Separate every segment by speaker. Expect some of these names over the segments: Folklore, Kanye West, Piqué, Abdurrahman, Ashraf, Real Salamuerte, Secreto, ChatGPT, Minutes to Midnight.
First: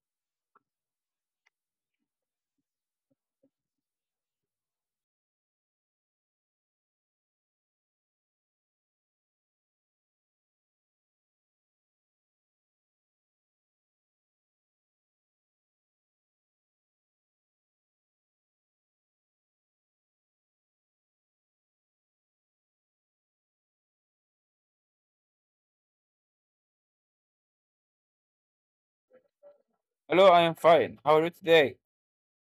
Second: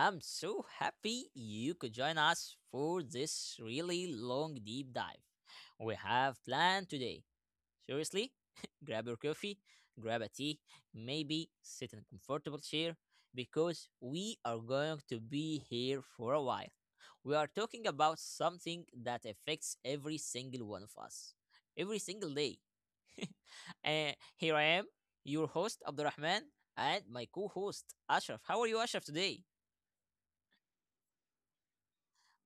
Speaker 1: I'm so happy you could join us for this really long deep dive we have planned today. Seriously, grab your coffee, grab a tea, maybe sit in a comfortable chair because we are going to be here for a while. We are talking about something that affects every single one of us, every single day. And here I am, your host Abdurrahman, and my co-host Ashraf. How are you, Ashraf, today?
Speaker 2: Hello, I am fine. How are you today?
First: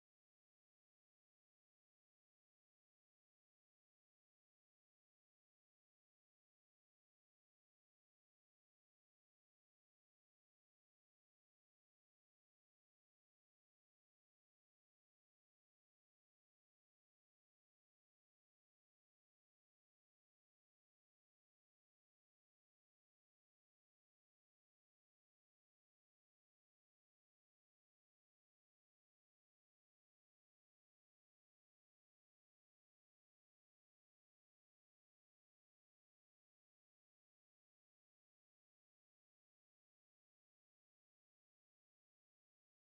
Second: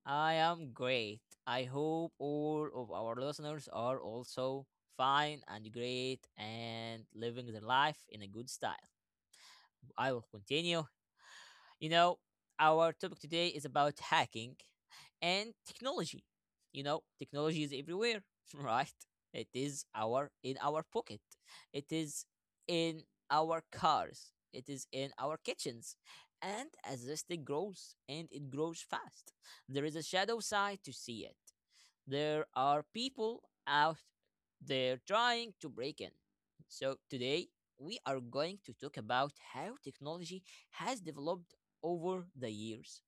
Speaker 1: I am great. I hope all of our listeners are also fine and great and living their life in a good style. I will continue. You know, our topic today is about hacking and technology. You know, technology is everywhere, right? It is our in our pocket. It is in our cars. It is in our kitchens. And as this thing grows and it grows fast, there is a shadow side to see it there are people out there trying to break in. So today we are going to talk about how technology has developed over the years,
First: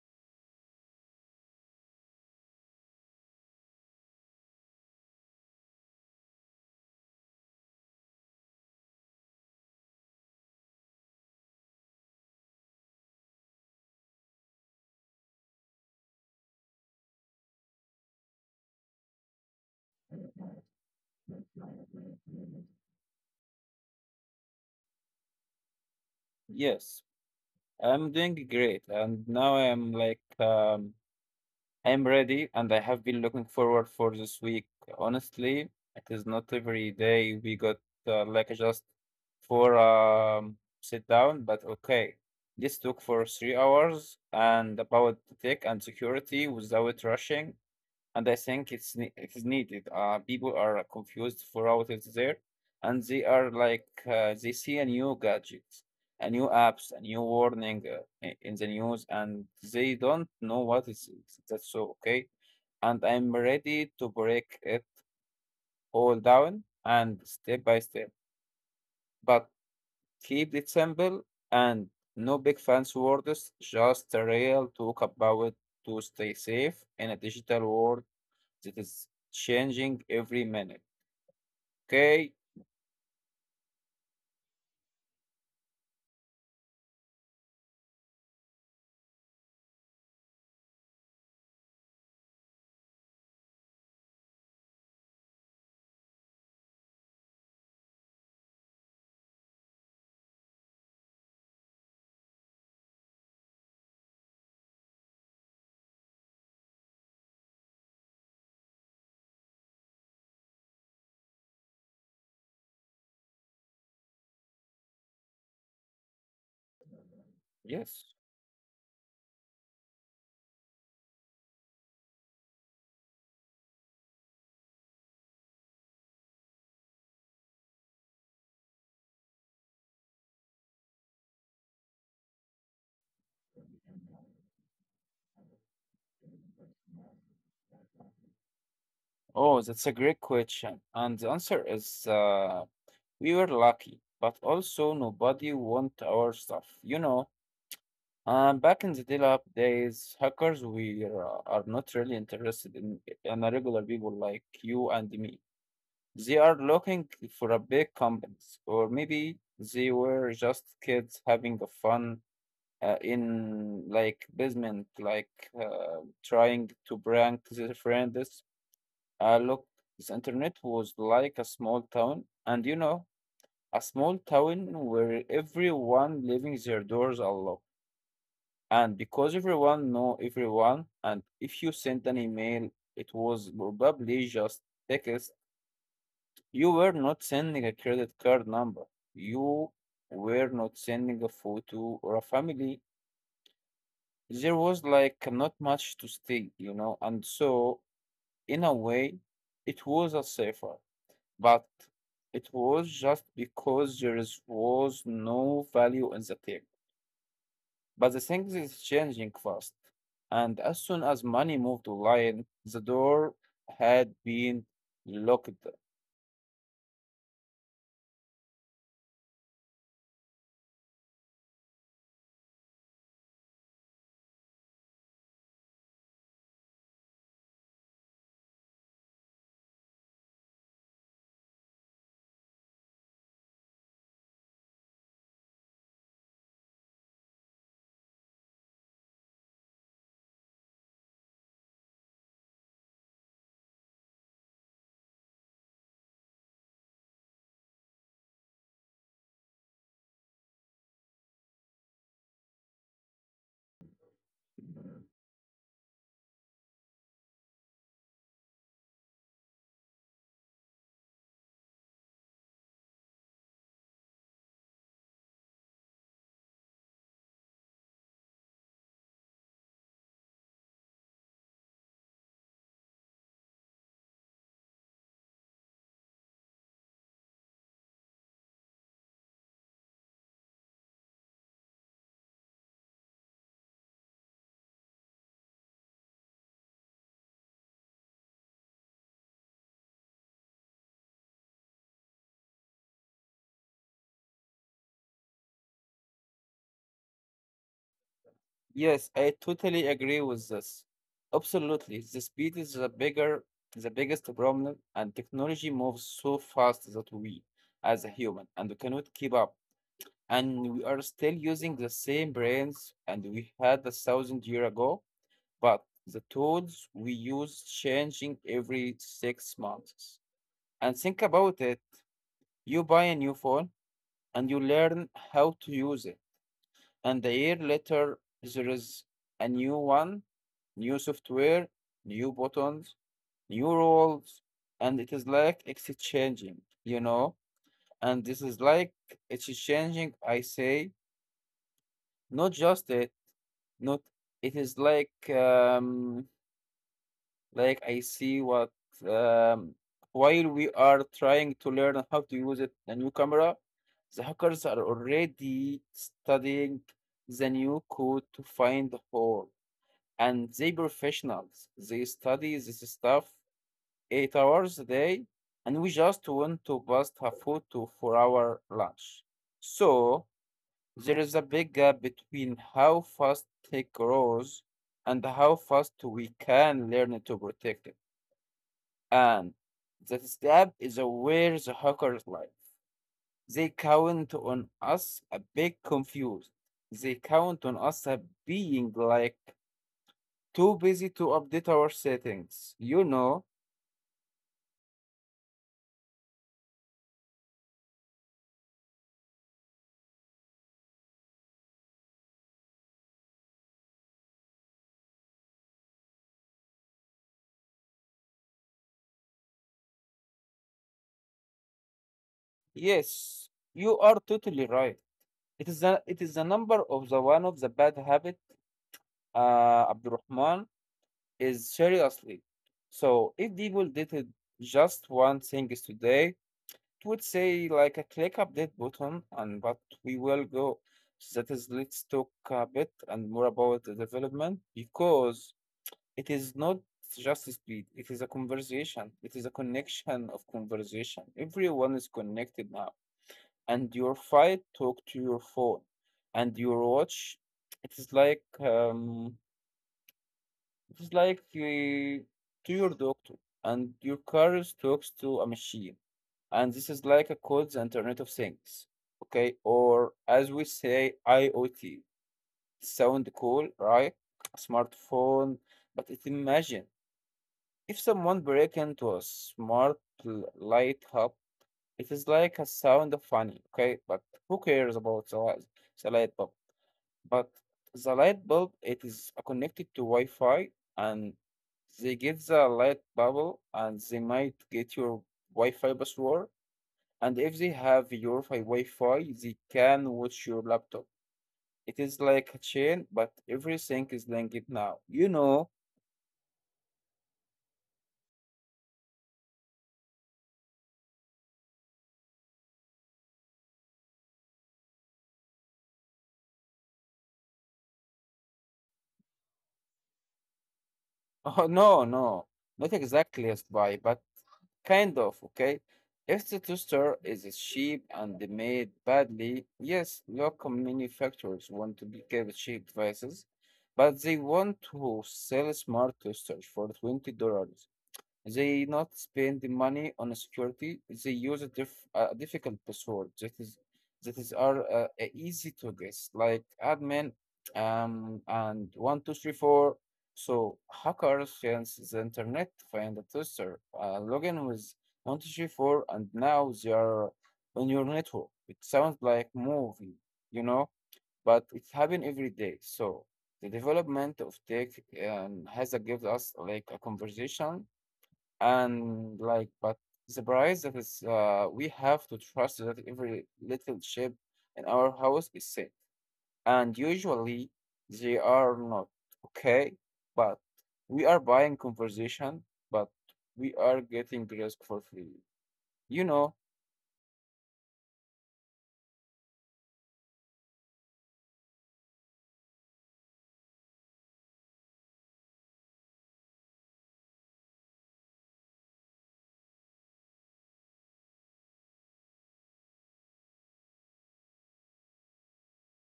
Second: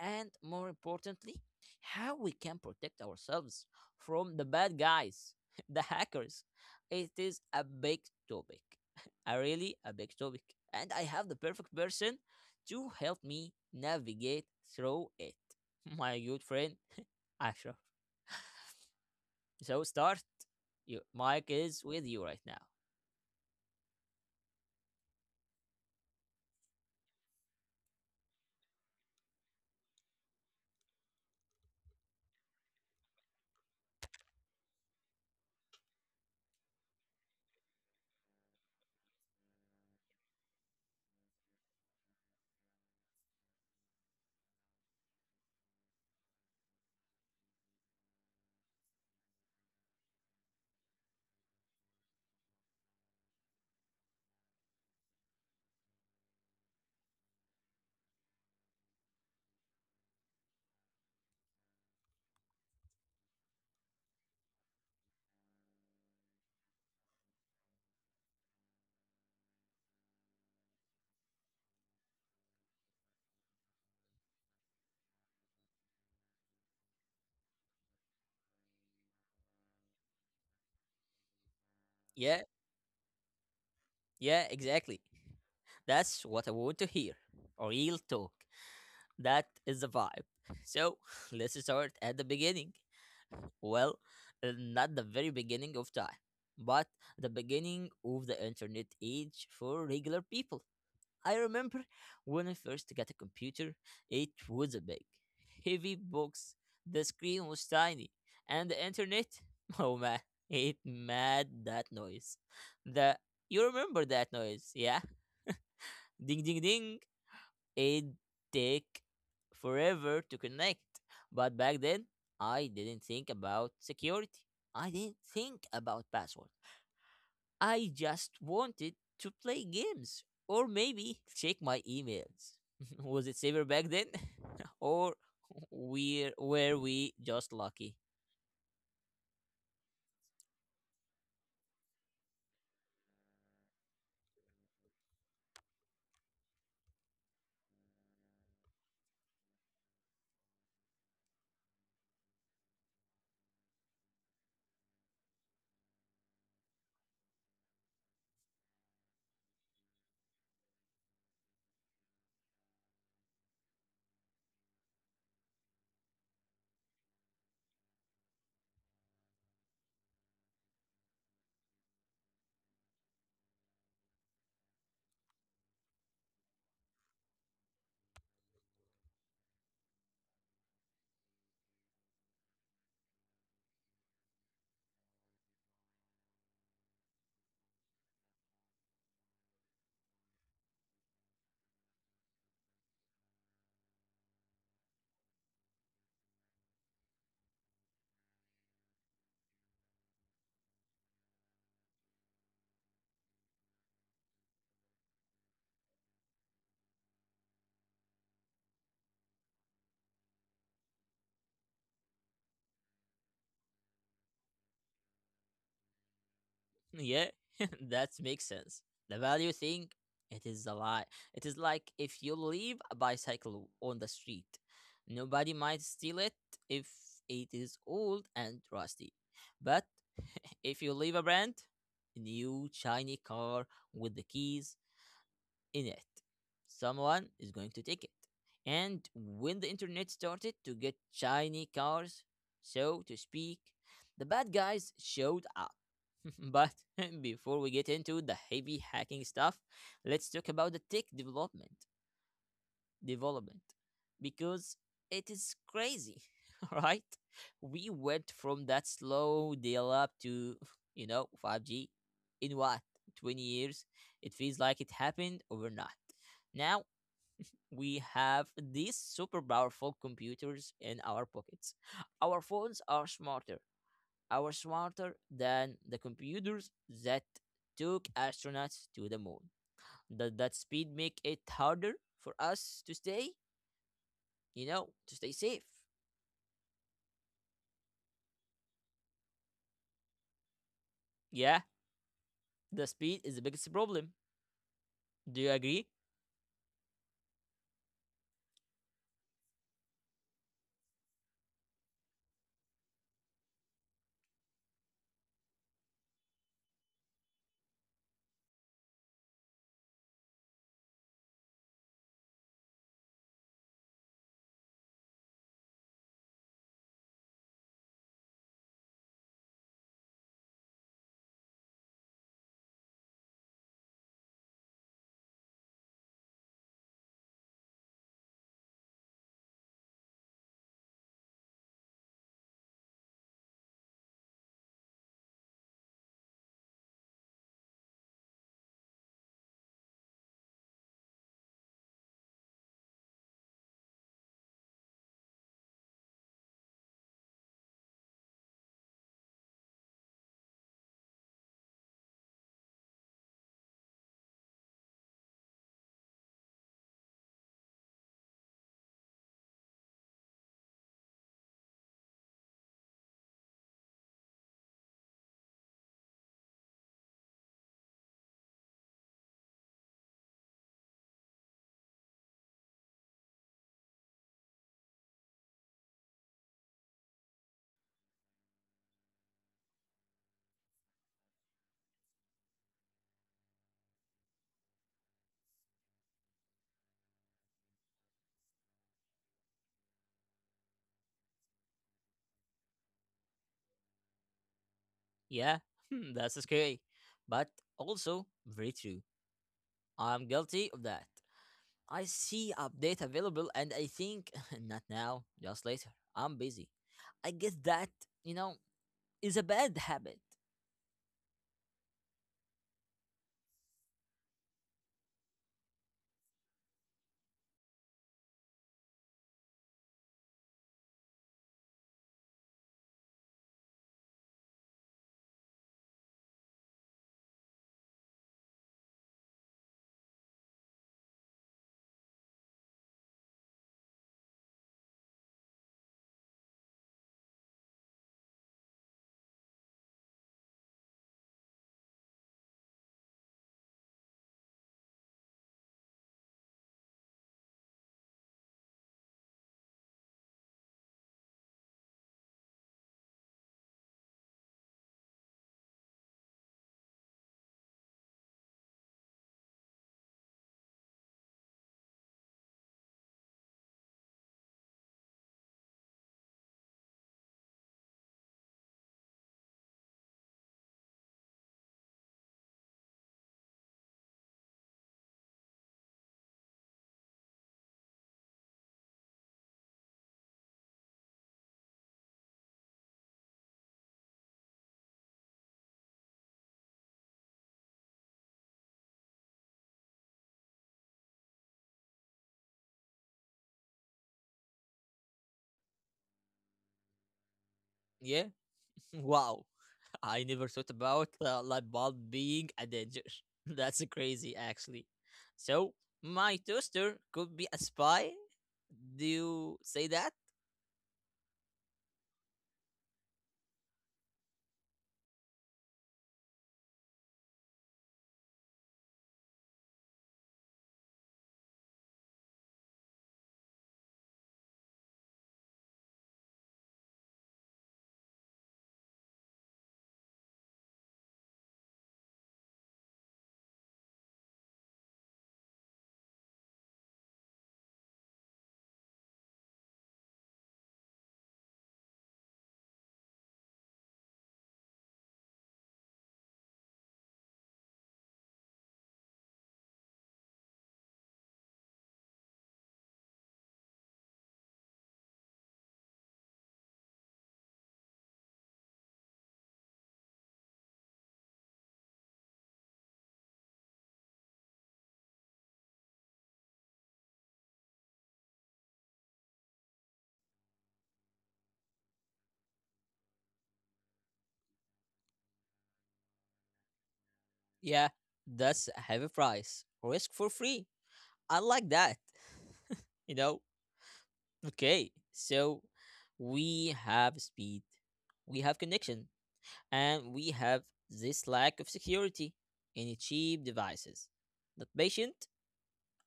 Speaker 1: and more importantly how we can protect ourselves from the bad guys, the hackers. It is a big topic, a really a big topic, and I have the perfect person to help me navigate through it. My good friend, Ashraf. So start. Your mic is with you right now.
Speaker 2: Yes, I'm doing great, and now I am I am ready, and I have been looking forward for this week. Honestly, it is not every day we got like just for sit down, but okay. This took for 3 hours and about tech and security without rushing. And I think it is needed. People are confused for what is there, and they are they see a new gadget, a new apps, a new warning in the news, and they don't know what is it. That's so okay. And I'm ready to break it all down and step by step, but keep it simple and no big fancy words, just a real talk about to stay safe in a digital world it is changing every minute. Okay.
Speaker 1: Yeah, yeah, exactly. That's what I want to hear. Real talk. That is the vibe. So let's start at the beginning. Well, not the very beginning of time, but the beginning of the internet age for regular people. I remember when I first got a computer, it was a big, heavy box. The screen was tiny, and the internet, oh man, it made that noise. The You remember that noise, yeah? Ding ding ding.
Speaker 2: Yes.
Speaker 1: It take forever to connect, but back then I didn't think about security. I didn't think about password. I just wanted to play games or maybe check my emails. Was it safer back then? Or we just lucky?
Speaker 2: Oh, that's a great question. And the answer is we were lucky, but also nobody want our stuff. You know, back in the dial-up days, hackers we are not really interested in a regular people like you and me. They are looking for a big companies, or maybe they were just kids having a fun in like basement, trying to prank their friends. Look, this internet was like a small town, and you know, a small town where everyone leaving their doors unlocked. And because everyone know everyone, and if you sent an email, it was probably just text. You were not sending a credit card number. You were not sending a photo or a family there was like not much to steal, you know, and so in a way, it was a safer, but it was just because was no value in the tech. But the things is changing fast, and as soon as money moved online, the door had been locked.
Speaker 1: Yeah, that makes sense. The value thing, it is a lie. It is like if you leave a bicycle on the street, nobody might steal it if it is old and rusty. But if you leave a brand new shiny car with the keys in it. Someone is going to take it. And when the internet started to get shiny cars, so to speak, the bad guys showed up. But before we get into the heavy hacking stuff, let's talk about the tech development. Development. Because it is crazy, right? We went from that slow dial up to, you know, 5G in what? 20 years? It feels like it happened overnight. Now we have these super powerful computers in our pockets. Our phones are smarter than the computers that took astronauts to the moon. Does that speed make it harder for us to stay, you know, to stay safe? Yeah, the speed is the biggest problem. Do you agree?
Speaker 2: Yes, I totally agree with this. Absolutely. The speed is the bigger the biggest problem and technology moves so fast that we as a human and we cannot keep up. And we are still using the same brains and we had a 1,000 year ago, but the tools we use changing every 6 months. And think about it, you buy a new phone and you learn how to use it and a year later there is a new one, new software, new buttons, new rules, and it is like exchanging, you know, and this is like exchanging, I say, not just it, not it is like I see what um while we are trying to learn how to use it a new camera, the hackers are already studying the new code to find the hole and they professionals. They study this stuff 8 hours a day, and we just want to bust a food to for our lunch. So there is a big gap between how fast tech grows and how fast we can learn to protect it. And that gap is where the hackers lie. They count on us a bit confused. They count on us a being like too busy to update our settings. You know,
Speaker 1: Yeah, that's scary, but also very true. I'm guilty of that. I see update available and I think not now, just later. I'm busy. I guess that, you know, is a bad habit.
Speaker 2: yes, you are totally right. It is it is the number of the one of the bad habit, Abdurrahman, is seriously. So if people did it just one thing is today, it would say like a click update button and but we will go. So that is let's talk a bit and more about the development because it is not just speed, it is a conversation. It is a connection of conversation. Everyone is connected now. And your fight talk to your phone and your watch. It is it is to your doctor and your car is talks to a machine. And this is like a codes internet of things. Okay, or as we say IoT. Sound cool, right? Smartphone, but it imagine if someone break into a smart light hub, it is like a sound of funny, okay? But who cares about the light bulb? But the light bulb, it is connected to Wi-Fi, and they get the light bubble, and they might get your Wi-Fi password. And if they have your Wi-Fi, they can watch your laptop. It is like a chain, but everything is linked now. You know?
Speaker 1: Yeah? Wow. I never thought about light bulb being a danger. That's crazy actually. So, my toaster could be a spy? Do you say that?
Speaker 2: Oh no, not exactly as by, but kind of, okay? If the toaster is cheap and they made badly, yes, local manufacturers want to be kept cheap devices, but they want to sell smart toasters for $20. They not spend the money on security. They use a difficult password that is are easy to guess, like admin and 1 2 3 4. So hackers chance the internet to find a tester, log in with 1 2 3 4, and now they are on your network. It sounds like movie, you know, but it's happening every day. So the development of tech has gives us like a conversation and like, but the price that is, we have to trust that every little chip in our house is safe. And usually they are not, okay? But we are buying conversation, but we are getting risk for free. You know,
Speaker 1: Yeah, that's a heavy price. Risk for free. I like that. You know, okay, so we have speed, we have connection, and we have this lack of security in cheap devices that patient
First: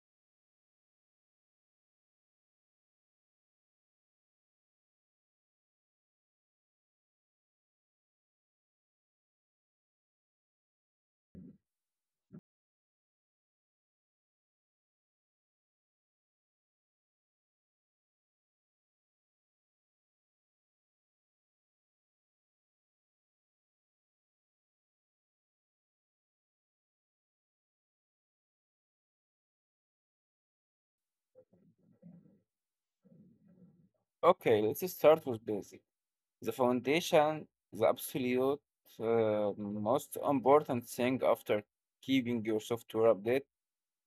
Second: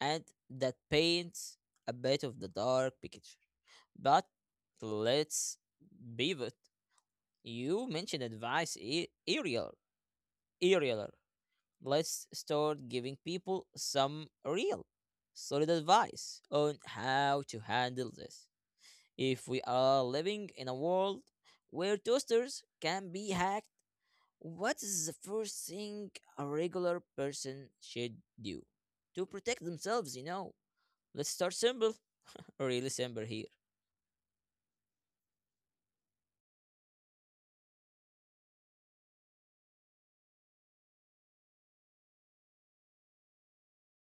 Speaker 1: and that paints a bit of the dark picture. But let's pivot. You mentioned earlier. Earlier. Let's start giving people some real, solid advice on how to handle this. If we are living in a world where toasters can be hacked, what is the first thing a regular person should do to protect themselves? You know, let's start simple, really simple here.
Speaker 2: okay, let's start with basic. The foundation, the absolute most important thing after keeping your software updated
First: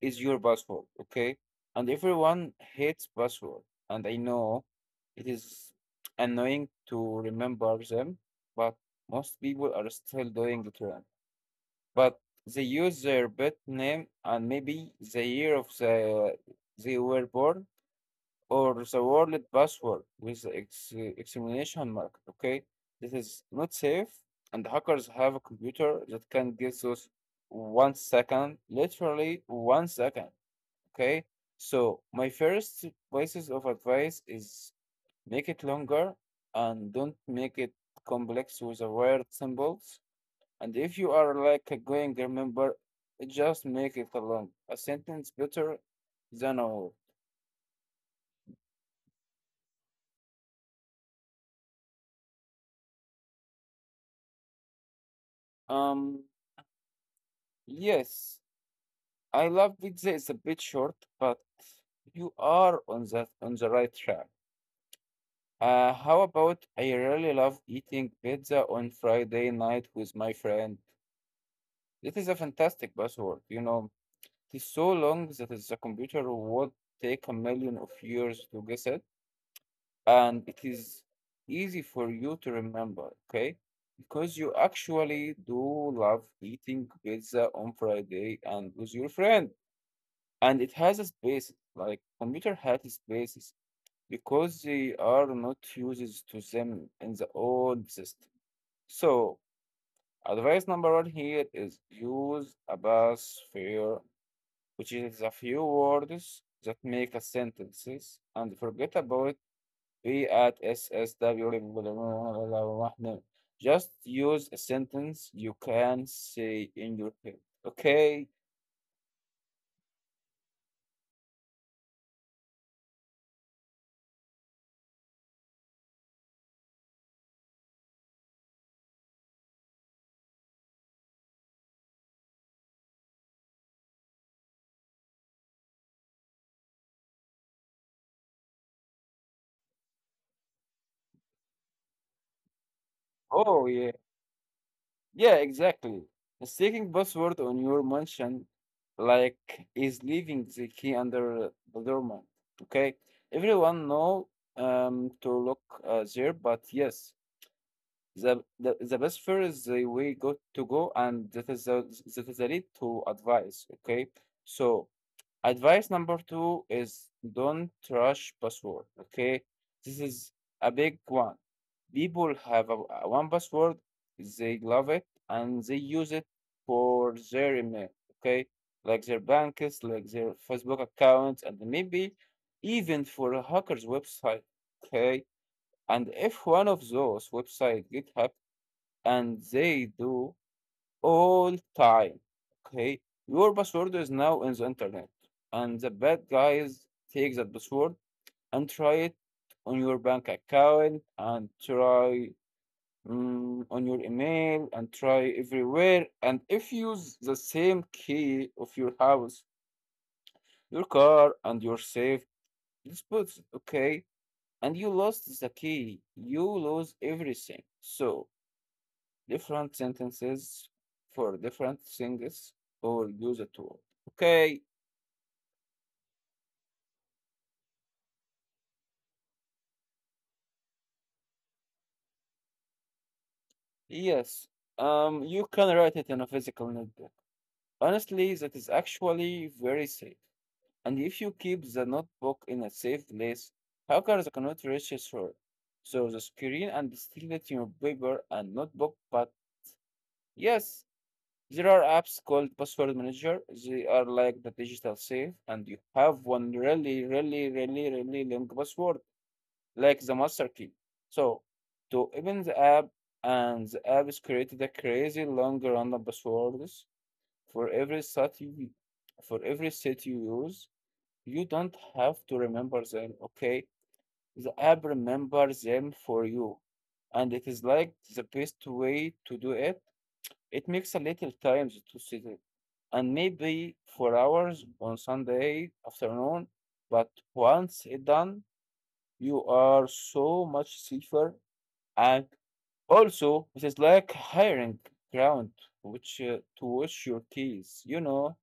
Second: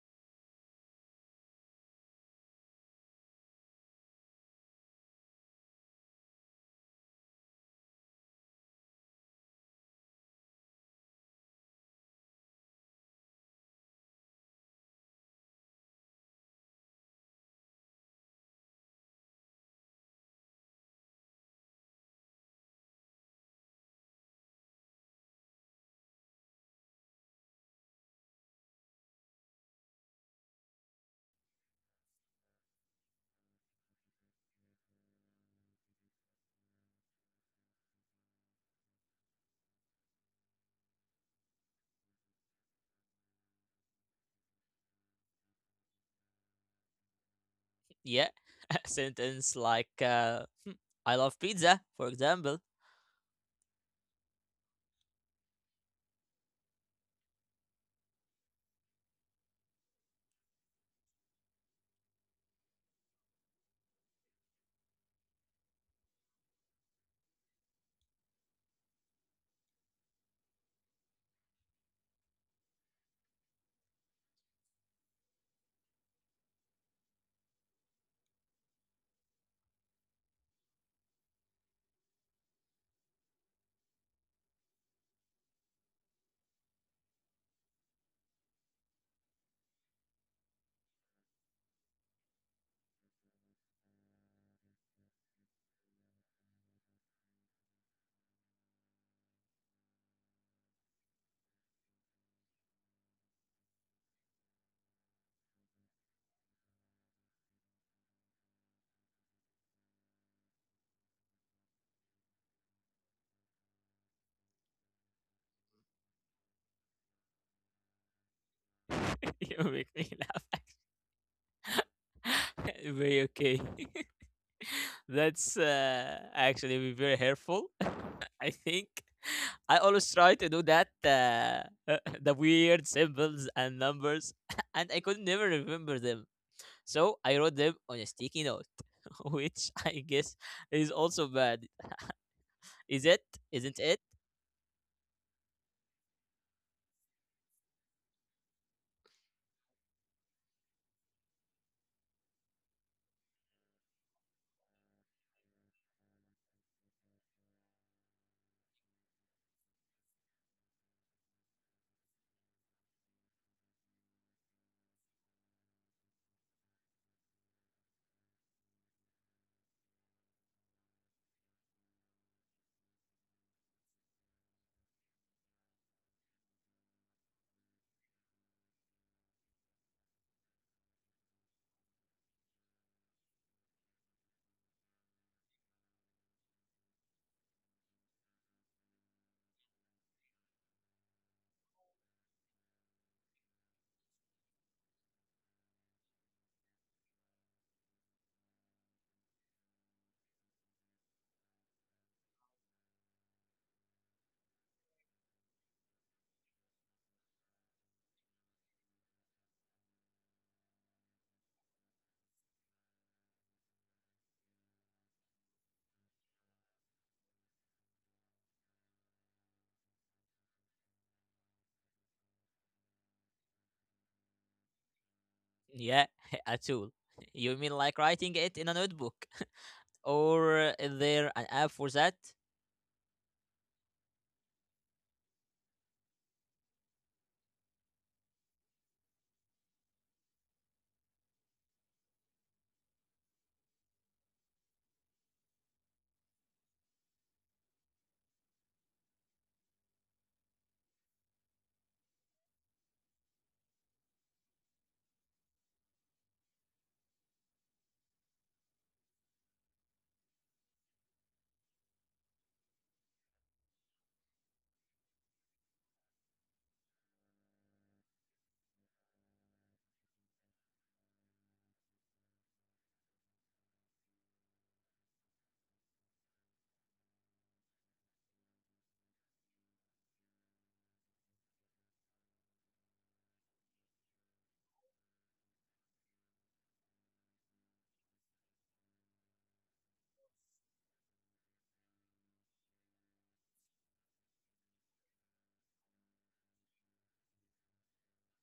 Speaker 2: is your password, okay? And everyone hates password, and I know it is annoying to remember them, but most people are still doing it wrong. But they use their birth name and maybe the year of the they were born or the word password with the exclamation mark, okay? This is not safe, and hackers have a computer that can get those 1 second, literally 1 second. Okay. So my first pieces of advice is make it longer and don't make it complex with the weird symbols. And if you are like a going remember, just make it a long a sentence better than a whole.
Speaker 1: Yeah, a sentence like "Hmm, I love pizza," for example.
Speaker 2: Um. Yes, I love pizza. It's a bit short, but you are on the right track. How about I really love eating pizza on Friday night with my friend. That is a fantastic buzzword. You know, it is so long the computer would take a 1,000,000 of years to guess it, and it is easy for you to remember, okay? Because you actually do love eating pizza on Friday and with your friend, and it has a space, like computer has spaces because they are not uses to them in the old system. So, advice number one here is use a bus fare which is the few words that make a sentence and forget about we at SSW. Just use a sentence you can say in your head. Okay?
Speaker 1: You make me laugh. Very okay. That's actually very helpful. I think I always try to do that. The weird symbols and numbers, and I could never remember them. So I wrote them on a sticky note, which I guess is also bad. Is it?
Speaker 2: Oh,
Speaker 1: Isn't
Speaker 2: yeah.
Speaker 1: it?
Speaker 2: Yeah, exactly. Mistaking password on your mansion like is leaving the key under the doormat. Okay? Everyone know to look there, but yes, the best fare is the way go to go, and that is the lead to advice. Okay, so advice number two is don't rush password. Okay, this is a big one. People have a one password, they love it and they use it for their email. Okay, like their banks, like their Facebook accounts, and maybe even for a hacker's website. Okay, and if one of those websites get hacked and they do all time. Okay, your password is now in the internet, and the bad guys take that password and try it on your bank account and try on your email and try everywhere. And if you use the same key of your house, your car, and your safe deposits, okay, and you lost the key, you lose everything. So different sentences for different things or use a tool. Okay,
Speaker 1: Yeah, a tool. You mean like writing it in a notebook? Or is there an app for that?
Speaker 2: yes. You can write it in a physical notebook. Honestly, that is actually very safe. And if you keep the notebook in a safe place, hackers cannot reach it through. So the screen and still let your paper and notebook. But yes, there are apps called password manager. They are like the digital safe, and you have one really, really, really, really long password like the master key. So to open the app, and the app is created a crazy long random passwords for every site you for every set you use. You don't have to remember them, okay? The app remembers them for you. And it is like the best way to do it. It makes a little time to sit it. And maybe for hours on Sunday afternoon, but once it's done, you are so much safer, and also it is like hiring ground which to wash your keys.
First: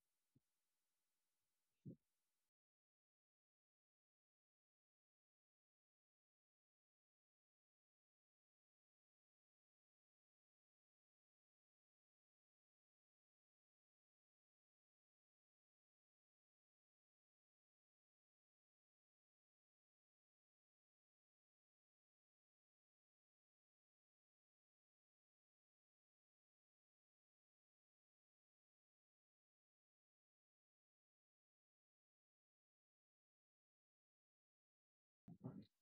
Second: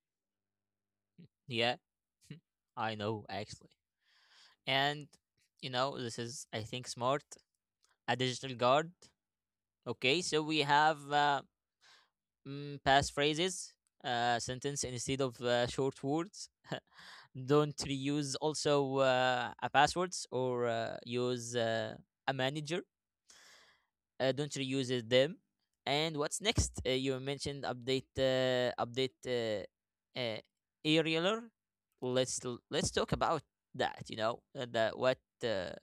Speaker 1: Yeah, I know actually. And you know, this is I think smart, a digital guard. Okay, so we have passphrases, sentence instead of short words, don't reuse also a passwords, or use a manager, don't reuse it them. And what's next? You mentioned update, aerialer. Let's talk about that. You know, that what uh,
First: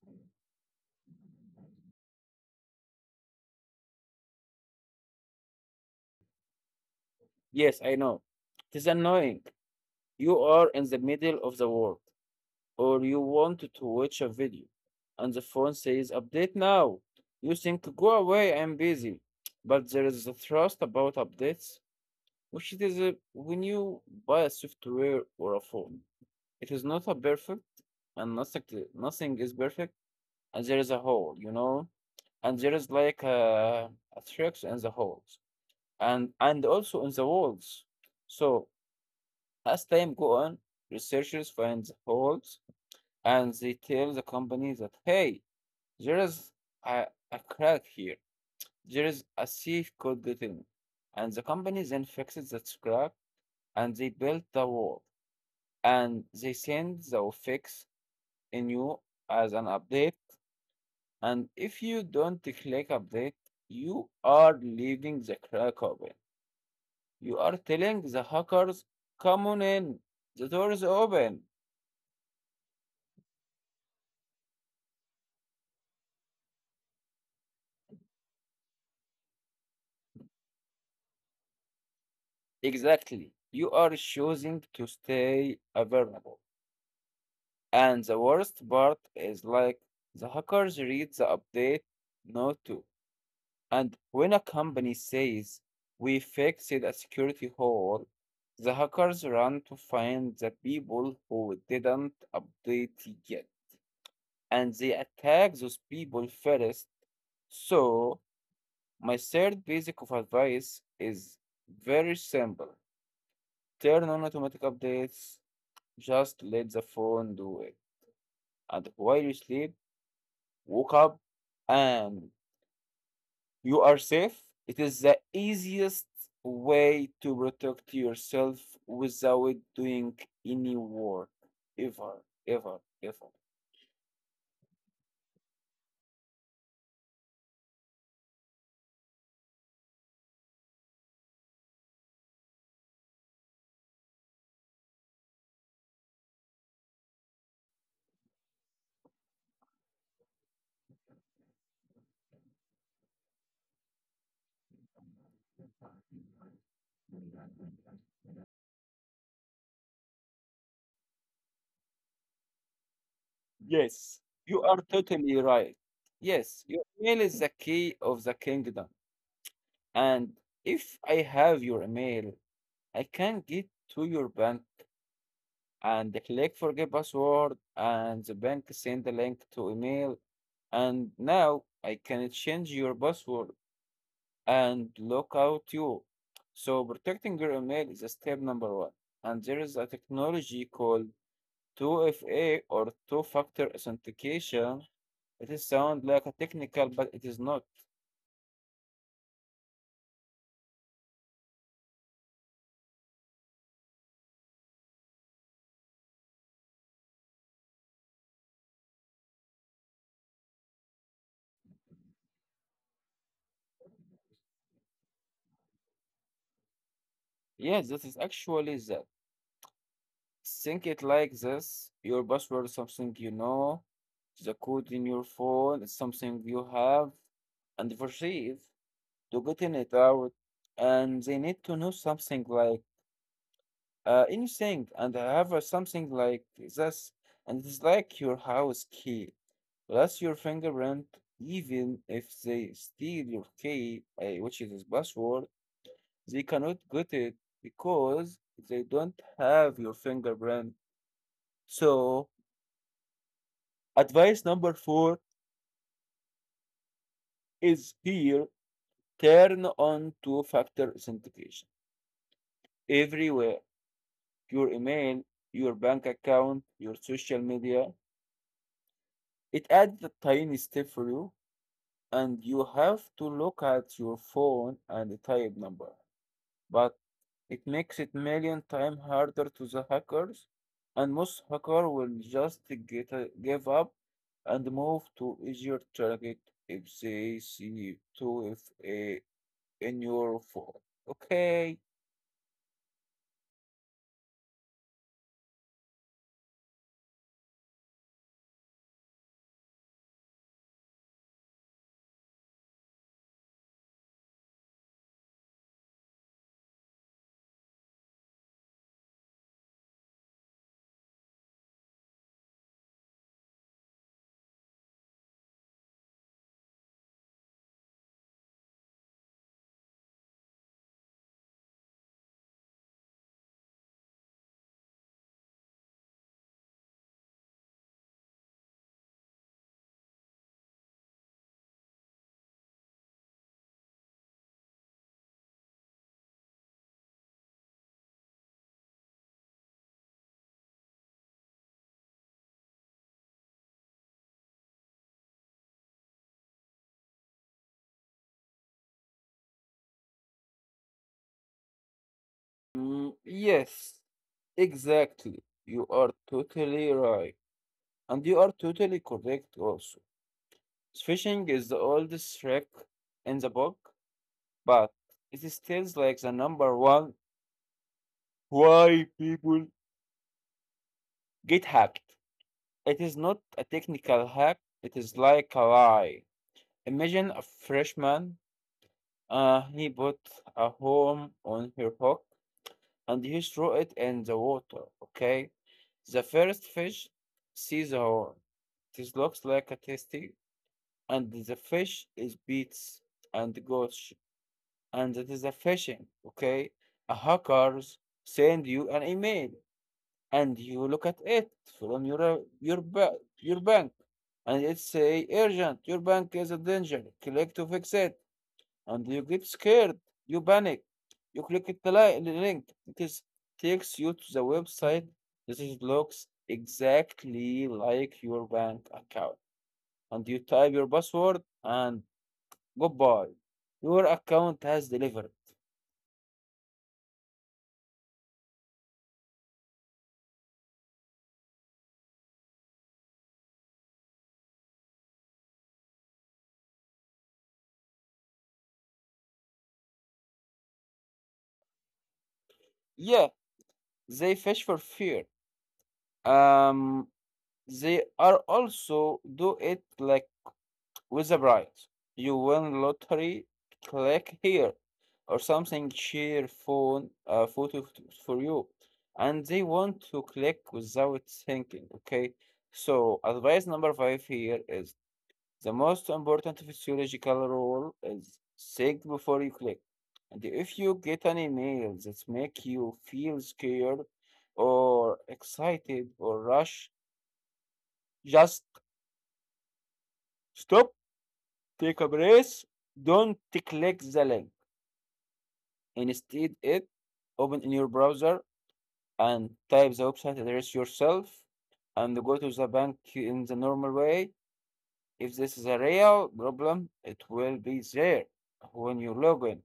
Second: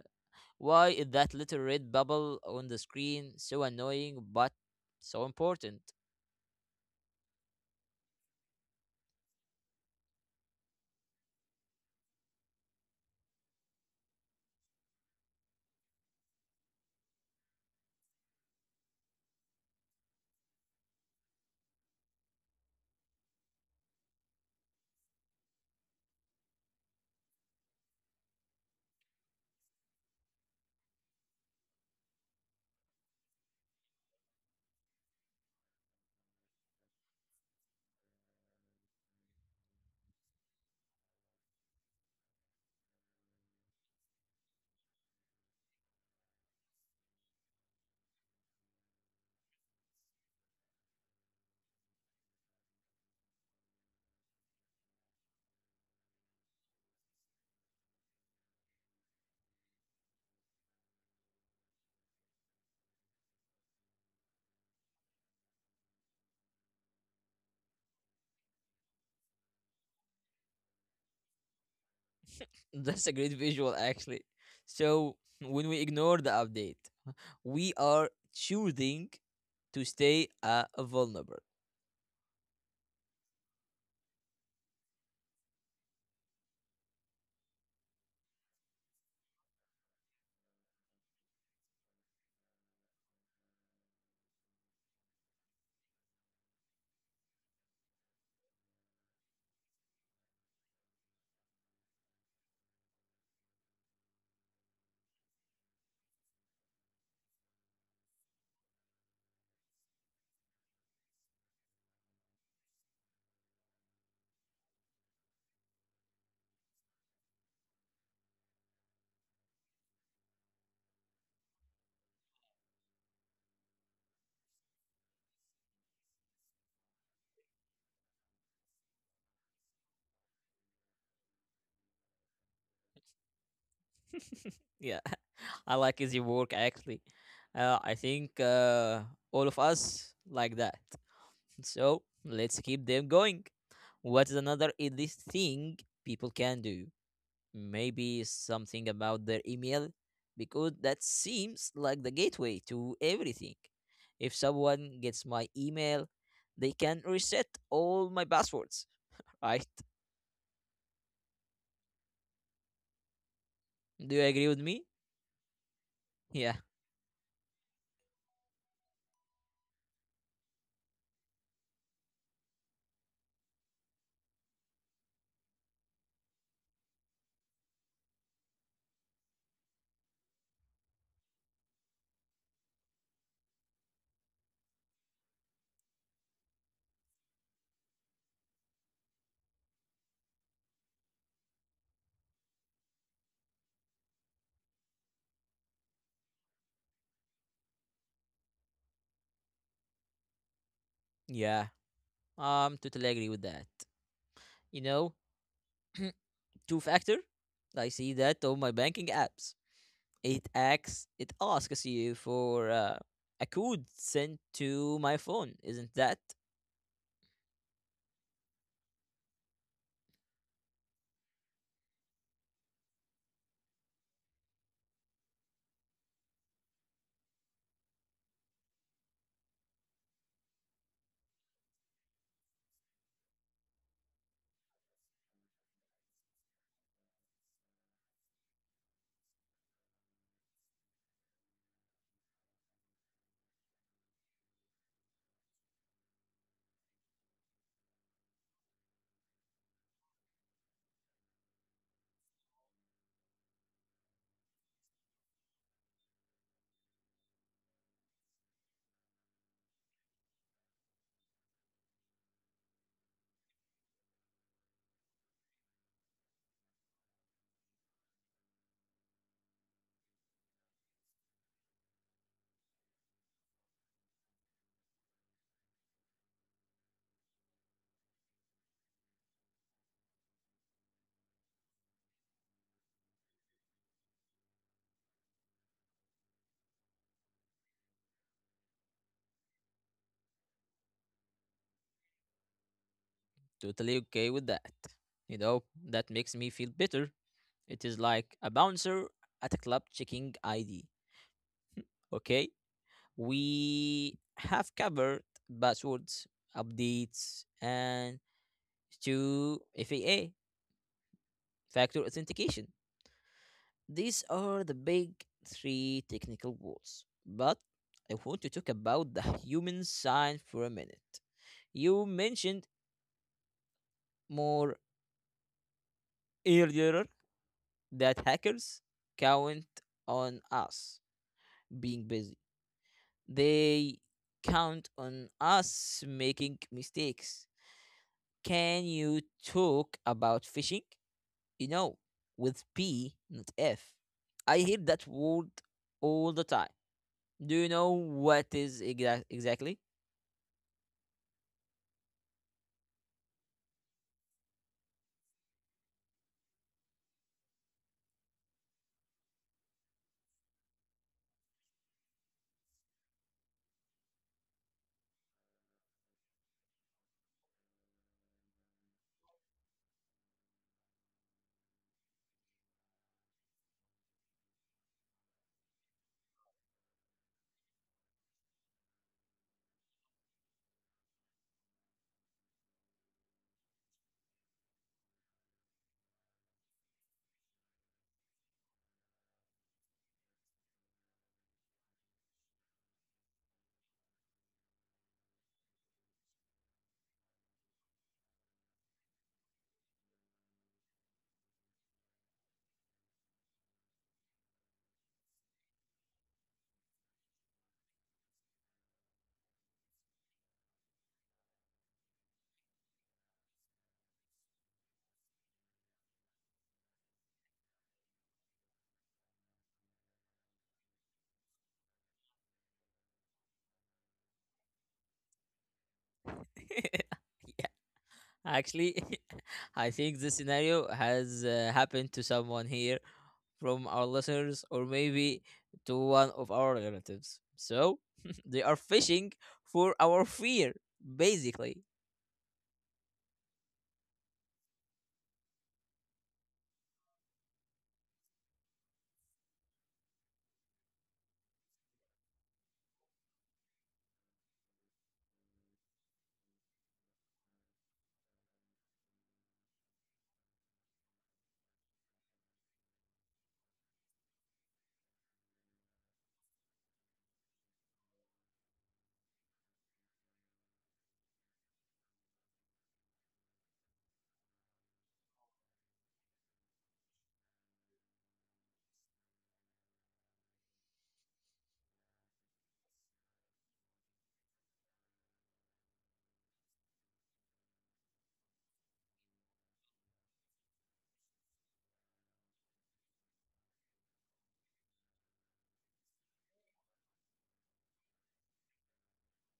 Speaker 1: why is that little red bubble on the screen so annoying but so important?
Speaker 2: Yes, I know. It is annoying. You are in the middle of the work, or you want to watch a video, and the phone says update now. You think go away, I'm busy. But there is a trust about updates, which it is when you buy a software or a phone, it is not a perfect. And nothing nothing is perfect. And there is a hole. And there is like a tricks in the holes, and also in the walls. So as time go on, researchers find the holes and they tell the company that hey, there is a, a crack here. There is a thief could get in, and the company then fixes that crack and they build the wall and they send the fix in you as an update. And if you don't click update, you are leaving the crack open. You are telling the hackers, come on in, the door is open.
Speaker 1: That's a great visual, actually. So, when we ignore the update, we are choosing to stay vulnerable.
Speaker 2: Exactly. You are choosing to stay vulnerable. And the worst part is like the hackers read the update note too. And when a company says we fixed a security hole, the hackers run to find the people who didn't update yet. And they attack those people first, so my third basic of advice is very simple. Turn on automatic updates. Just let the phone do it. And while you sleep, wake up and you are safe. It is the easiest way to protect yourself without doing any work ever, ever, ever.
Speaker 1: Yeah, I like his work, actually. I think all of us like that. So, let's keep them going. What is another elite thing people can do? Maybe something about their email, because that seems like the gateway to everything. If someone gets my email, they can reset all my passwords, right?
Speaker 2: Yes,
Speaker 1: Do you agree
Speaker 2: you
Speaker 1: with
Speaker 2: are
Speaker 1: me?
Speaker 2: totally right.
Speaker 1: Yeah,
Speaker 2: Yes, your email is the key of the kingdom. And if I have your email, I can get to your bank and click forget password, and the bank send the link to email, and now I can change your password and lock out you. So protecting your email is a step number one. And there is a technology called 2FA or two-factor authentication. It is sound like a technical, but it is not.
Speaker 1: yeah, I'm totally agree with that. You know, two factor, I see that on my banking apps. It asks you for a code sent to my phone, isn't that?
Speaker 2: Yes, this is actually that. Think it like this. Your password is something you know. The code in your phone is something you have and retrieve to getting it out. And they need to know something like anything and have something like this. And it's like your house key plus your fingerprint. Even if they steal your key, which is his password, they cannot get it because they don't have your fingerprint. So advice number four is here, turn on two factor authentication everywhere: your email, your bank account, your social media. It adds a tiny step for you, and you have to look at your phone and the type number. But it makes it million times harder to the hackers, and most hacker will just give up and move to easier target if they see 2FA in your phone. Okay.
Speaker 1: Totally okay with that. You know, that makes me feel better. It is like a bouncer at a club checking ID. Okay? We have covered passwords, updates, and to FAA, factor authentication. These are the big three technical walls. But I want to talk about the human side for a minute. You mentioned more earlier that hackers count on us being busy. They count on us making mistakes. Can you talk about phishing? You know, with P, not F. I hear that word all the time. Do you know what is exactly?
Speaker 2: Mm, yes, exactly. You are totally right. And you are totally correct also. Fishing is the oldest trick in the book, but it is still like the number one why people get hacked. It is not a technical hack, it is like a lie. Imagine a freshman, he bought a home on her hook and he threw it in the water. Okay, the first fish sees the horn. This looks like a tasty, and the fish is beats and gosh, and it is a fishing. Okay, a hackers send you an email, and you look at it from your bank, and it say urgent. Your bank is in danger. Click to fix it, and you get scared, you panic, you click the the link. It is, takes you to the website that it looks exactly like your bank account, and you type your password and goodbye, your account has delivered.
Speaker 1: Actually, I think this scenario has happened to someone here from our listeners or maybe to one of our relatives. So they are fishing for our fear, basically.
Speaker 2: Yeah, they fish for fear. Um, they are also do it like with the prize. You win lottery, click here, or something share phone photo for you. And they want to click without thinking, okay? So advice number five here is the most important physiological rule is think before you click. And if you get an email that make you feel scared or excited or rush, just stop, take a breath, don't click the link. Instead, it open in your browser and type the website address yourself and go to the bank in the normal way. If this is a real problem, it will be there when you log in.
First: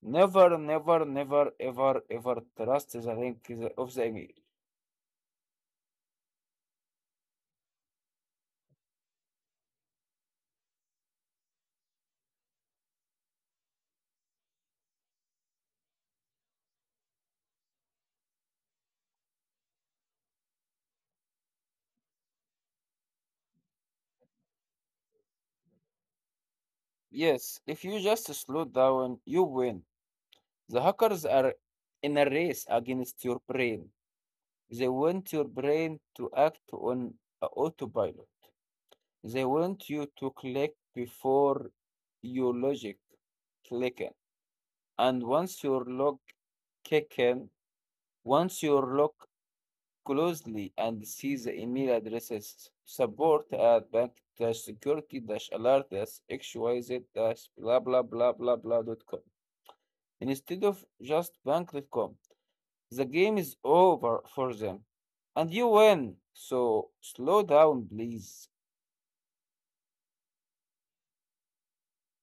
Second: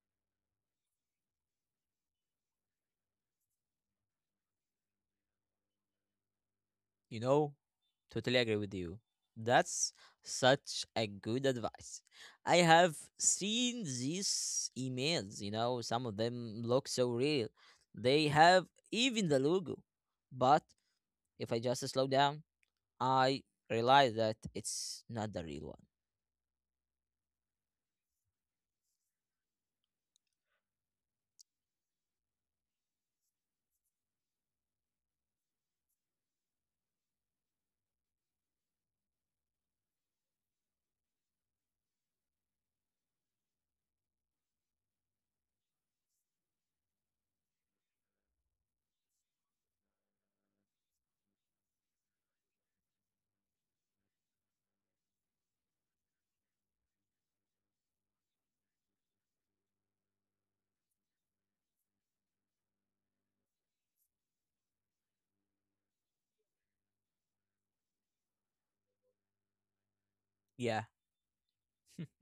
Speaker 2: Never, never, never, ever, ever trust the link of the email.
Speaker 1: You know, totally agree with you. That's such a good advice. I have seen these emails, you know, some of them look so real. They have even the logo. But if I just slow down, I realize that it's not the real one.
Speaker 2: Yes, if you just slow down, you win. The hackers are in a race against your brain. They want your brain to act on autopilot. They want you to click before you logic click in. And once your log kick in, once your log closely and see the email addresses support@bank-security-alert-xyz-blahblahblahblahblah.com instead of just bank.com. The game is over for them and you win. So slow down, please.
Speaker 1: Yeah,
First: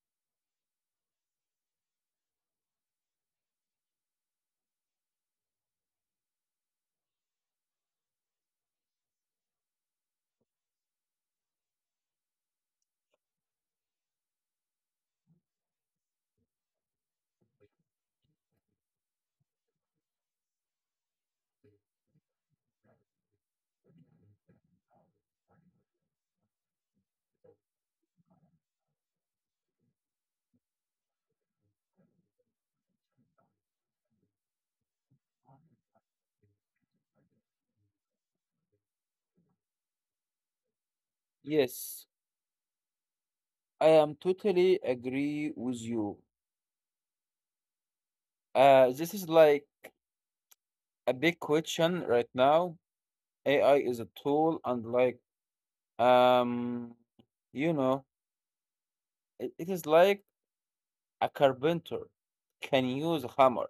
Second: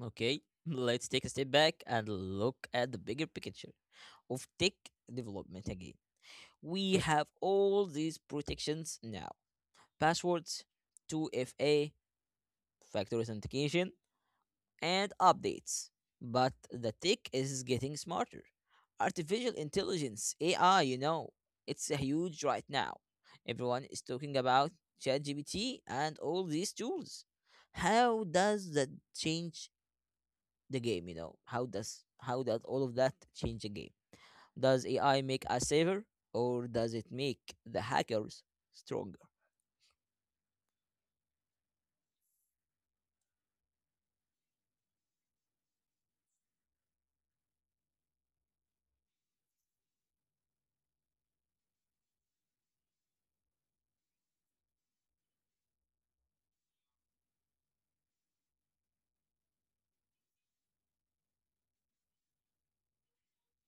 Speaker 1: okay. Let's take a step back and look at the bigger picture of tech development again. We have all these protections now passwords, 2FA, factor authentication, and updates. But the tech is getting smarter. Artificial intelligence, AI, you know, it's a huge right now. Everyone is talking about ChatGPT and all these tools. How does that change the game, you know? How does all of that change the game? Does AI make us safer, or does it make the hackers stronger?
Speaker 2: Yes, I am totally agree with you. This is like a big question right now. AI is a tool, and like, um, you know, it is like a carpenter can use a hammer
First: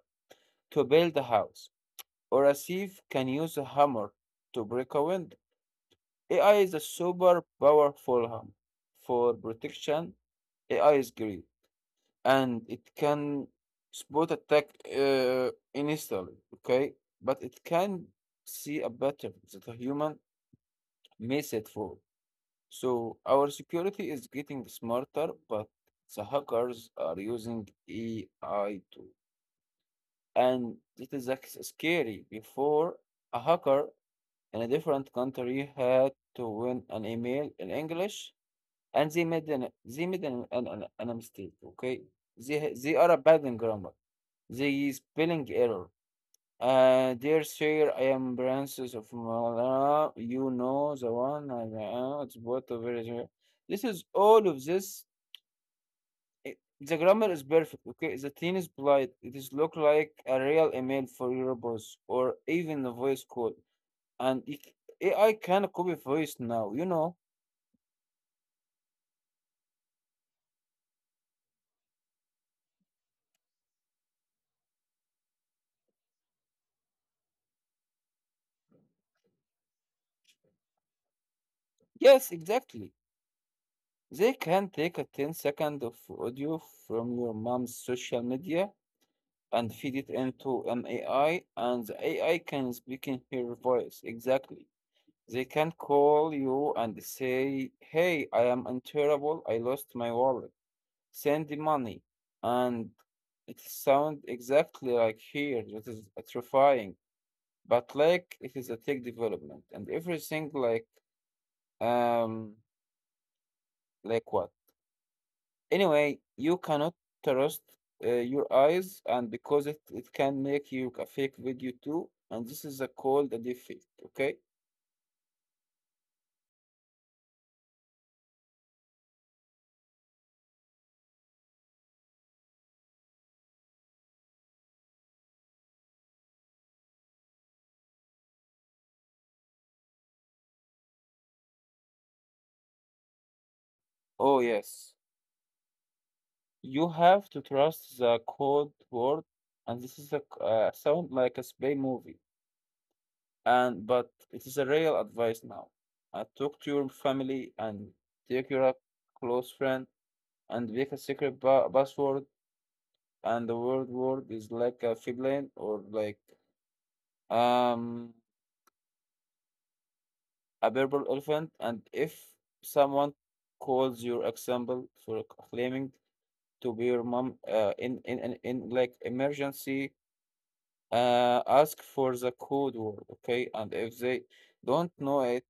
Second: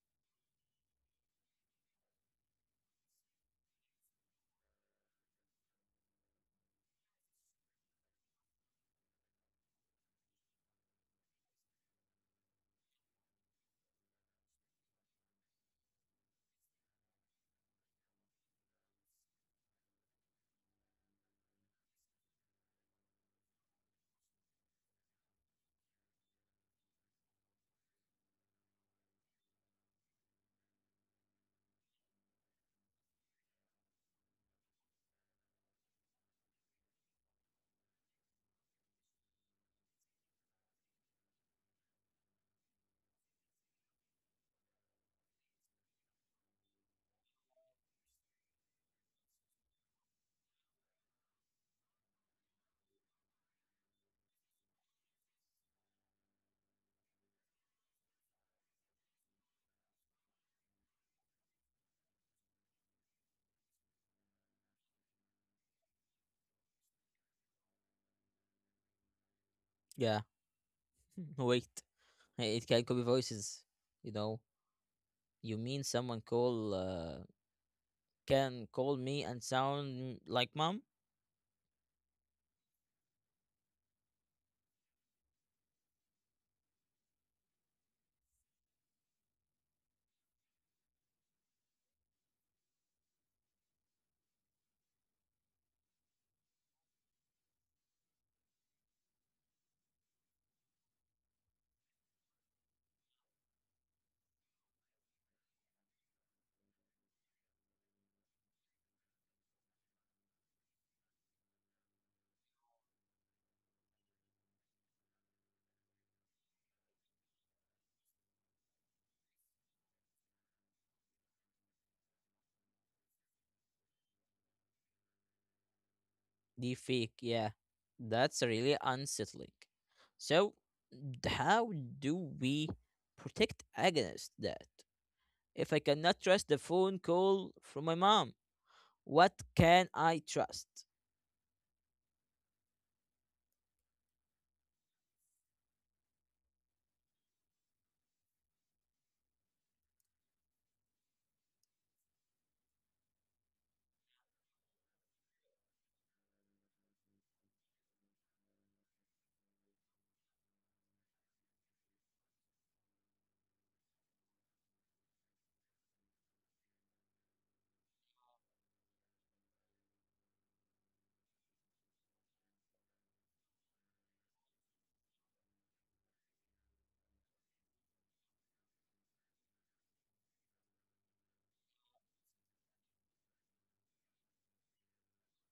Speaker 2: to build a house, or a thief can use a hammer to break a window. AI is a super powerful hammer for protection. AI is great, and it can spot attack instantly, okay? But it can see a better than a human Mace at four. So our security is getting smarter, but the hackers are using AI too. And it is like scary. Before, a hacker in a different country had to win an email in English, and they made an mistake. Okay, they are a bad in grammar. They spelling error. Dear sir, I am Princess of Mala. You know the one. I know it's what over here. This is all of this. It, the grammar is perfect. Okay, the teen is polite. It is look like a real email for your boss or even a voice call. And it, AI can copy voice now. You know.
Speaker 1: Yeah. Wait. It can copy voices, you know. You mean someone call can call me and sound like mom,
Speaker 2: Yes, exactly. They can take a ten-second of audio from your mom's social media and feed it into an AI, and the AI can speak in her voice. Exactly. They can call you and say, hey, I am in trouble. I lost my wallet. Send the money. And it sounds exactly like here. That is terrifying. But like it is a tech development and everything um like what? Anyway, you cannot trust your eyes, and because it can make you a fake video too, and this is a called a deepfake, okay?
Speaker 1: the fake, yeah. That's really unsettling. So, how do we protect against that? If I cannot trust the phone call from my mom, what can I trust?
Speaker 2: Oh yes, you have to trust the code word, and this is a sound like a spy movie, and but it is a real advice now. Talk to your family and take your close friend and make a secret password, and the word is like a feeling or like. Um, a purple elephant, and if someone calls your example for claiming to be your mom in like emergency, ask for the code word, okay? And if they don't know it,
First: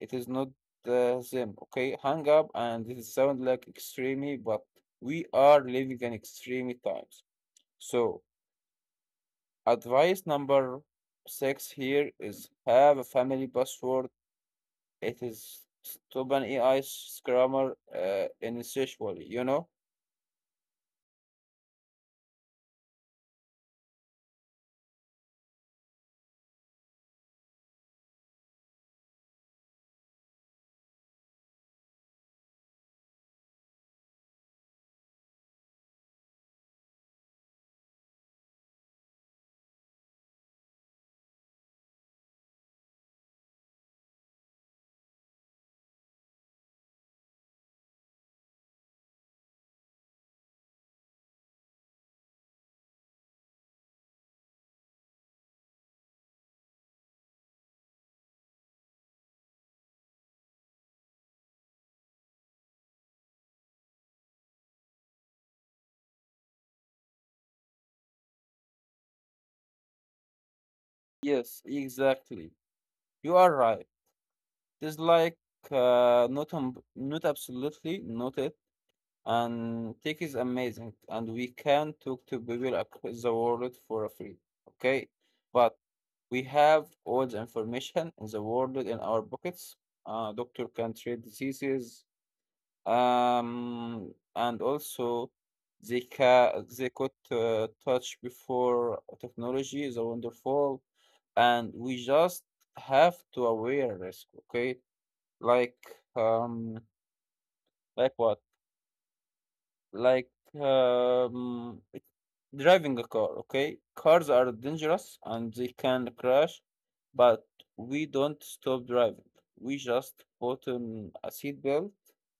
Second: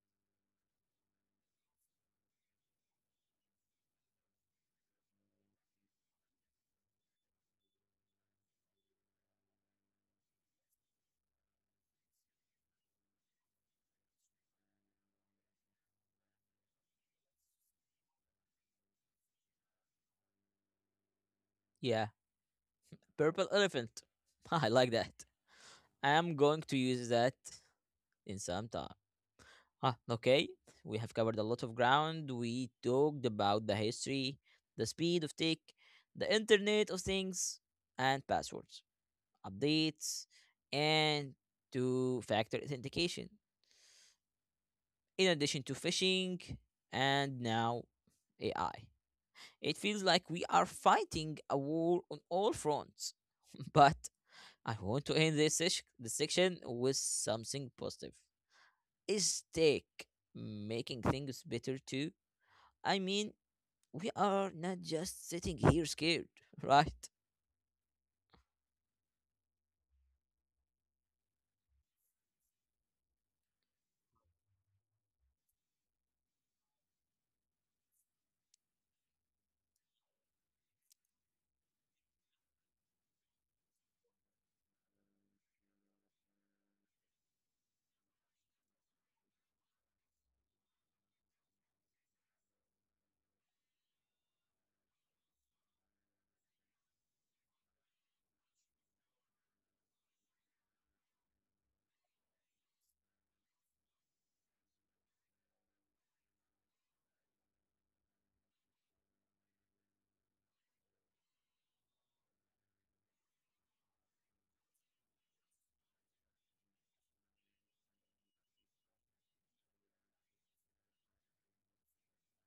Speaker 2: it is not them, okay? Hang up, and this sound like extremely, but we are living in extreme times. So advice number six here is have a family password. It is stop an AI scrammer initially, you know?
Speaker 1: Yeah, purple elephant. I like that. I am going to use that in some time. Ah, okay. We have covered a lot of ground. We talked about the history, the speed of tech, the Internet of Things, and passwords, updates, and two factor authentication, in addition to phishing and now AI. It feels like we are fighting a war on all fronts, but I want to end this section with something positive. Is tech making things better too? I mean, we are not just sitting here scared, right?
Speaker 2: Yes, exactly. You are right. It's like not absolutely not it. And tech is amazing, and we can talk to people across the world for free. Okay, but we have all the information in the world in our pockets. Doctor can treat diseases. And also they could touch before technology is wonderful, and we just have to aware risk, okay? Like um, like what? Like um, driving a car, okay? Cars are dangerous and they can crash, but we don't stop driving. We just put on a seatbelt,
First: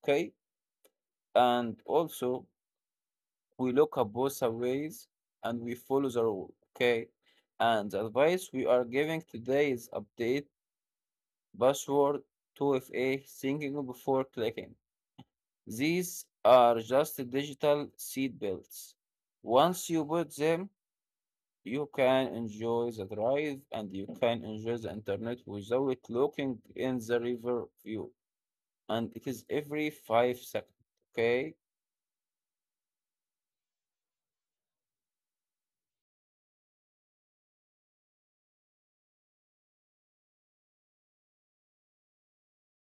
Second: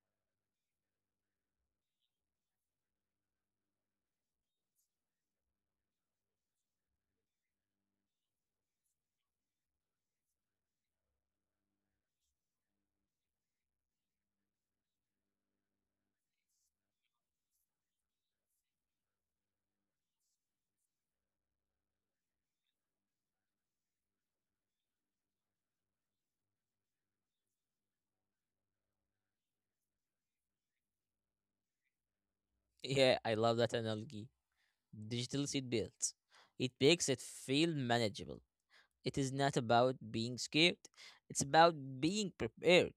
Speaker 2: okay? And also we look at both ways and we follow the rule, okay? And the advice we are giving today is update password 2FA thinking before clicking. These are just digital seat belts. Once you put them, you can enjoy the drive and you can enjoy the internet without looking in the river view. And it is every 5 seconds, okay?
Speaker 1: Yeah, I love that analogy. Digital seatbelts. It makes it feel manageable. It is not about being scared, it's about being prepared.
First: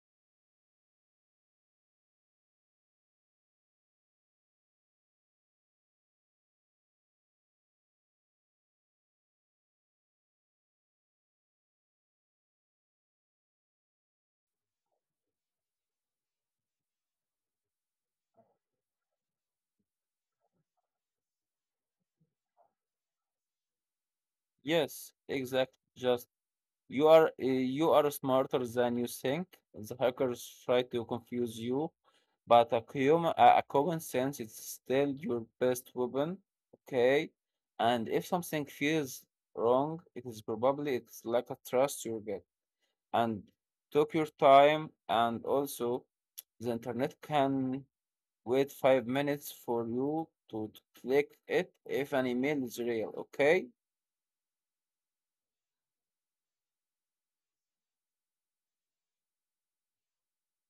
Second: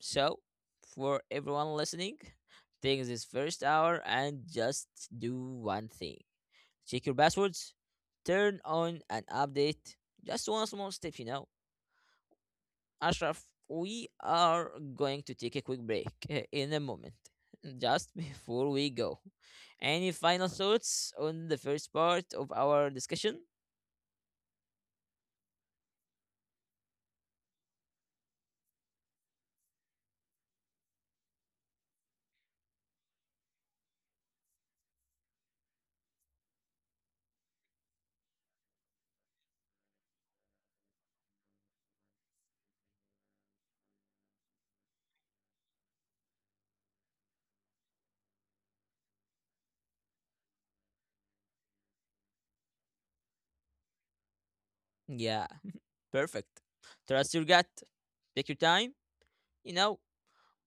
Speaker 1: So, for everyone listening, take this first hour and just do one thing check your passwords, turn on an update. Just one small step, you know. Ashraf, we are going to take a quick break in a moment. Just before we go, any final thoughts on the first part of our discussion?
Speaker 2: Yes, exactly. Just you are you are smarter than you think. The hackers try to confuse you, but a common sense is still your best weapon. Okay, and if something feels wrong, it is probably it's like a trust you get. And took your time, and also the internet can wait 5 minutes for you to click it if an email is real. Okay.
Speaker 1: Yeah, perfect. Trust your gut. Take your time. You know,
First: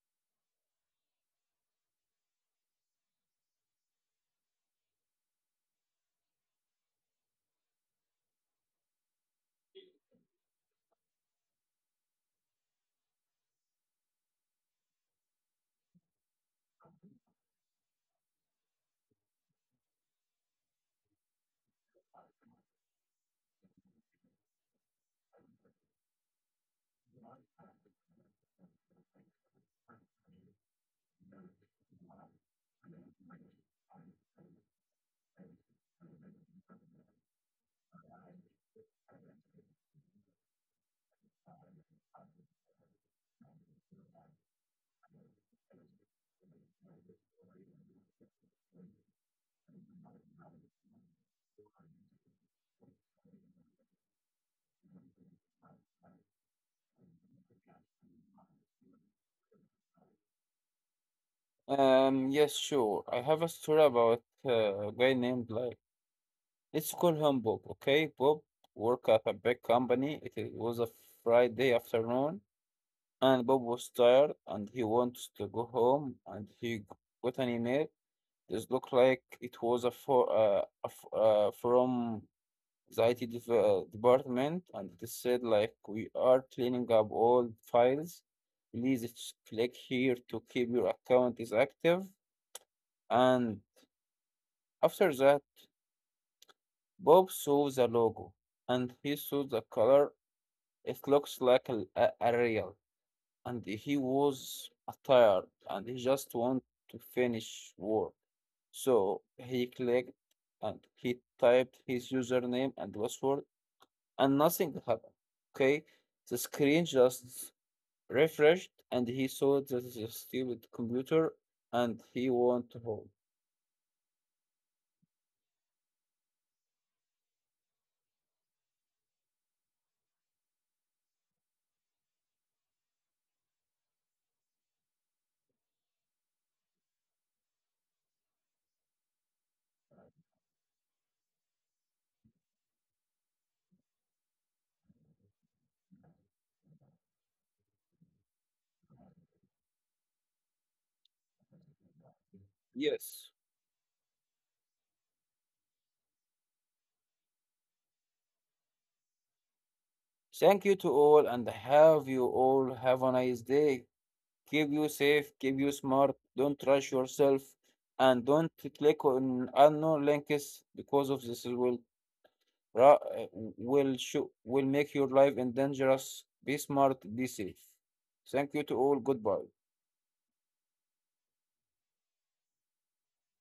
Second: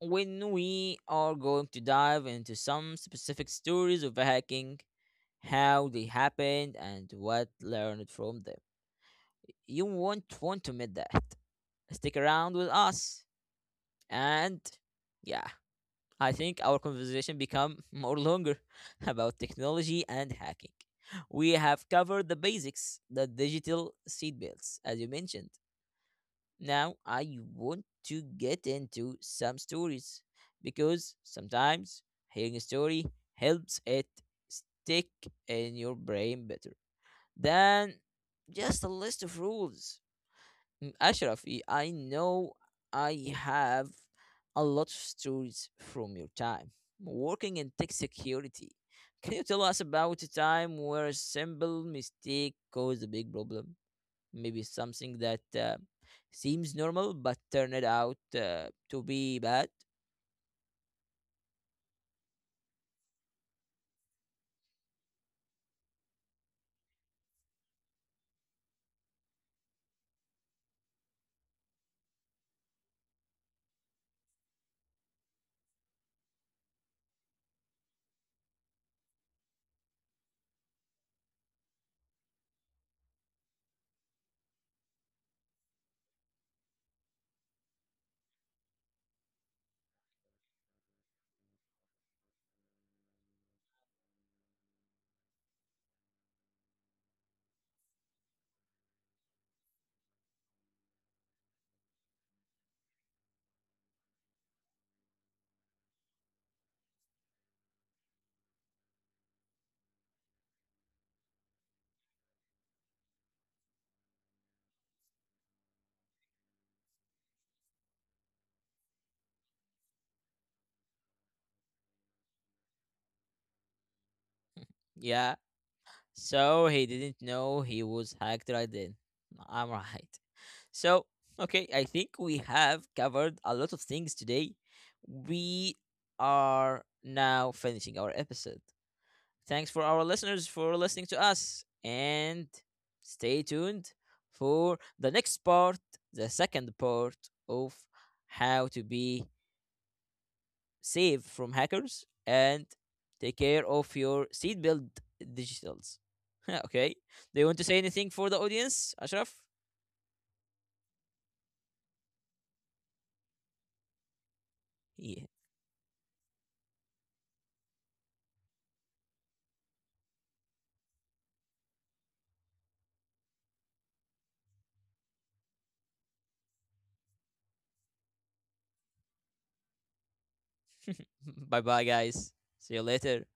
Speaker 1: when we are going to dive into some specific stories of hacking, how they happened, and what learned from them, you won't want to miss that. Stick around with us. And yeah, I think our conversation become more longer about technology and hacking. We have covered the basics, the digital seatbelts, as you mentioned. Now I want to get into some stories because sometimes hearing a story helps it stick in your brain better than just a list of rules. Mm, Ashrafi, I know I have a lot of stories from your time working in tech security. Can you tell us about a time where a simple mistake caused a big problem? Maybe something that seems normal but turned out to be bad?
Speaker 2: Yes, sure. I have a story about a guy named like let's call him Bob. Okay, Bob worked at a big company. It was a Friday afternoon, and Bob was tired, and he wants to go home. And he got an email. This looked like it was a for a f from the IT dev department, and it said like we are cleaning up all files. Please click here to keep your account is active and after that, Bob saw the logo and he saw the color. It looks like a real, and he was tired and he just wanted to finish work. So he clicked and he typed his username and password, and nothing happened. Okay, the screen just refreshed, and he saw that the stupid computer, and he went home.
Speaker 1: Yeah, so he didn't know he was hacked right then. I'm right. So, okay, I think we have covered a lot of things today. We are now finishing our episode. Thanks for our listeners for listening to us and stay tuned for the next part, the second part of how to be safe from hackers and
Speaker 2: Yes.
Speaker 1: take care of your seatbelt digitals. Okay. Do you want to say anything for the audience, Ashraf?
Speaker 2: Thank you to all and have you all have a nice day. Keep you safe,
Speaker 1: Yeah.
Speaker 2: keep you smart, don't rush yourself, and don't click on unknown links because of this ra- uh, will show, will make your life in dangerous. Be smart, be safe. Thank you to all. Goodbye.
Speaker 1: Bye bye, guys. See you later.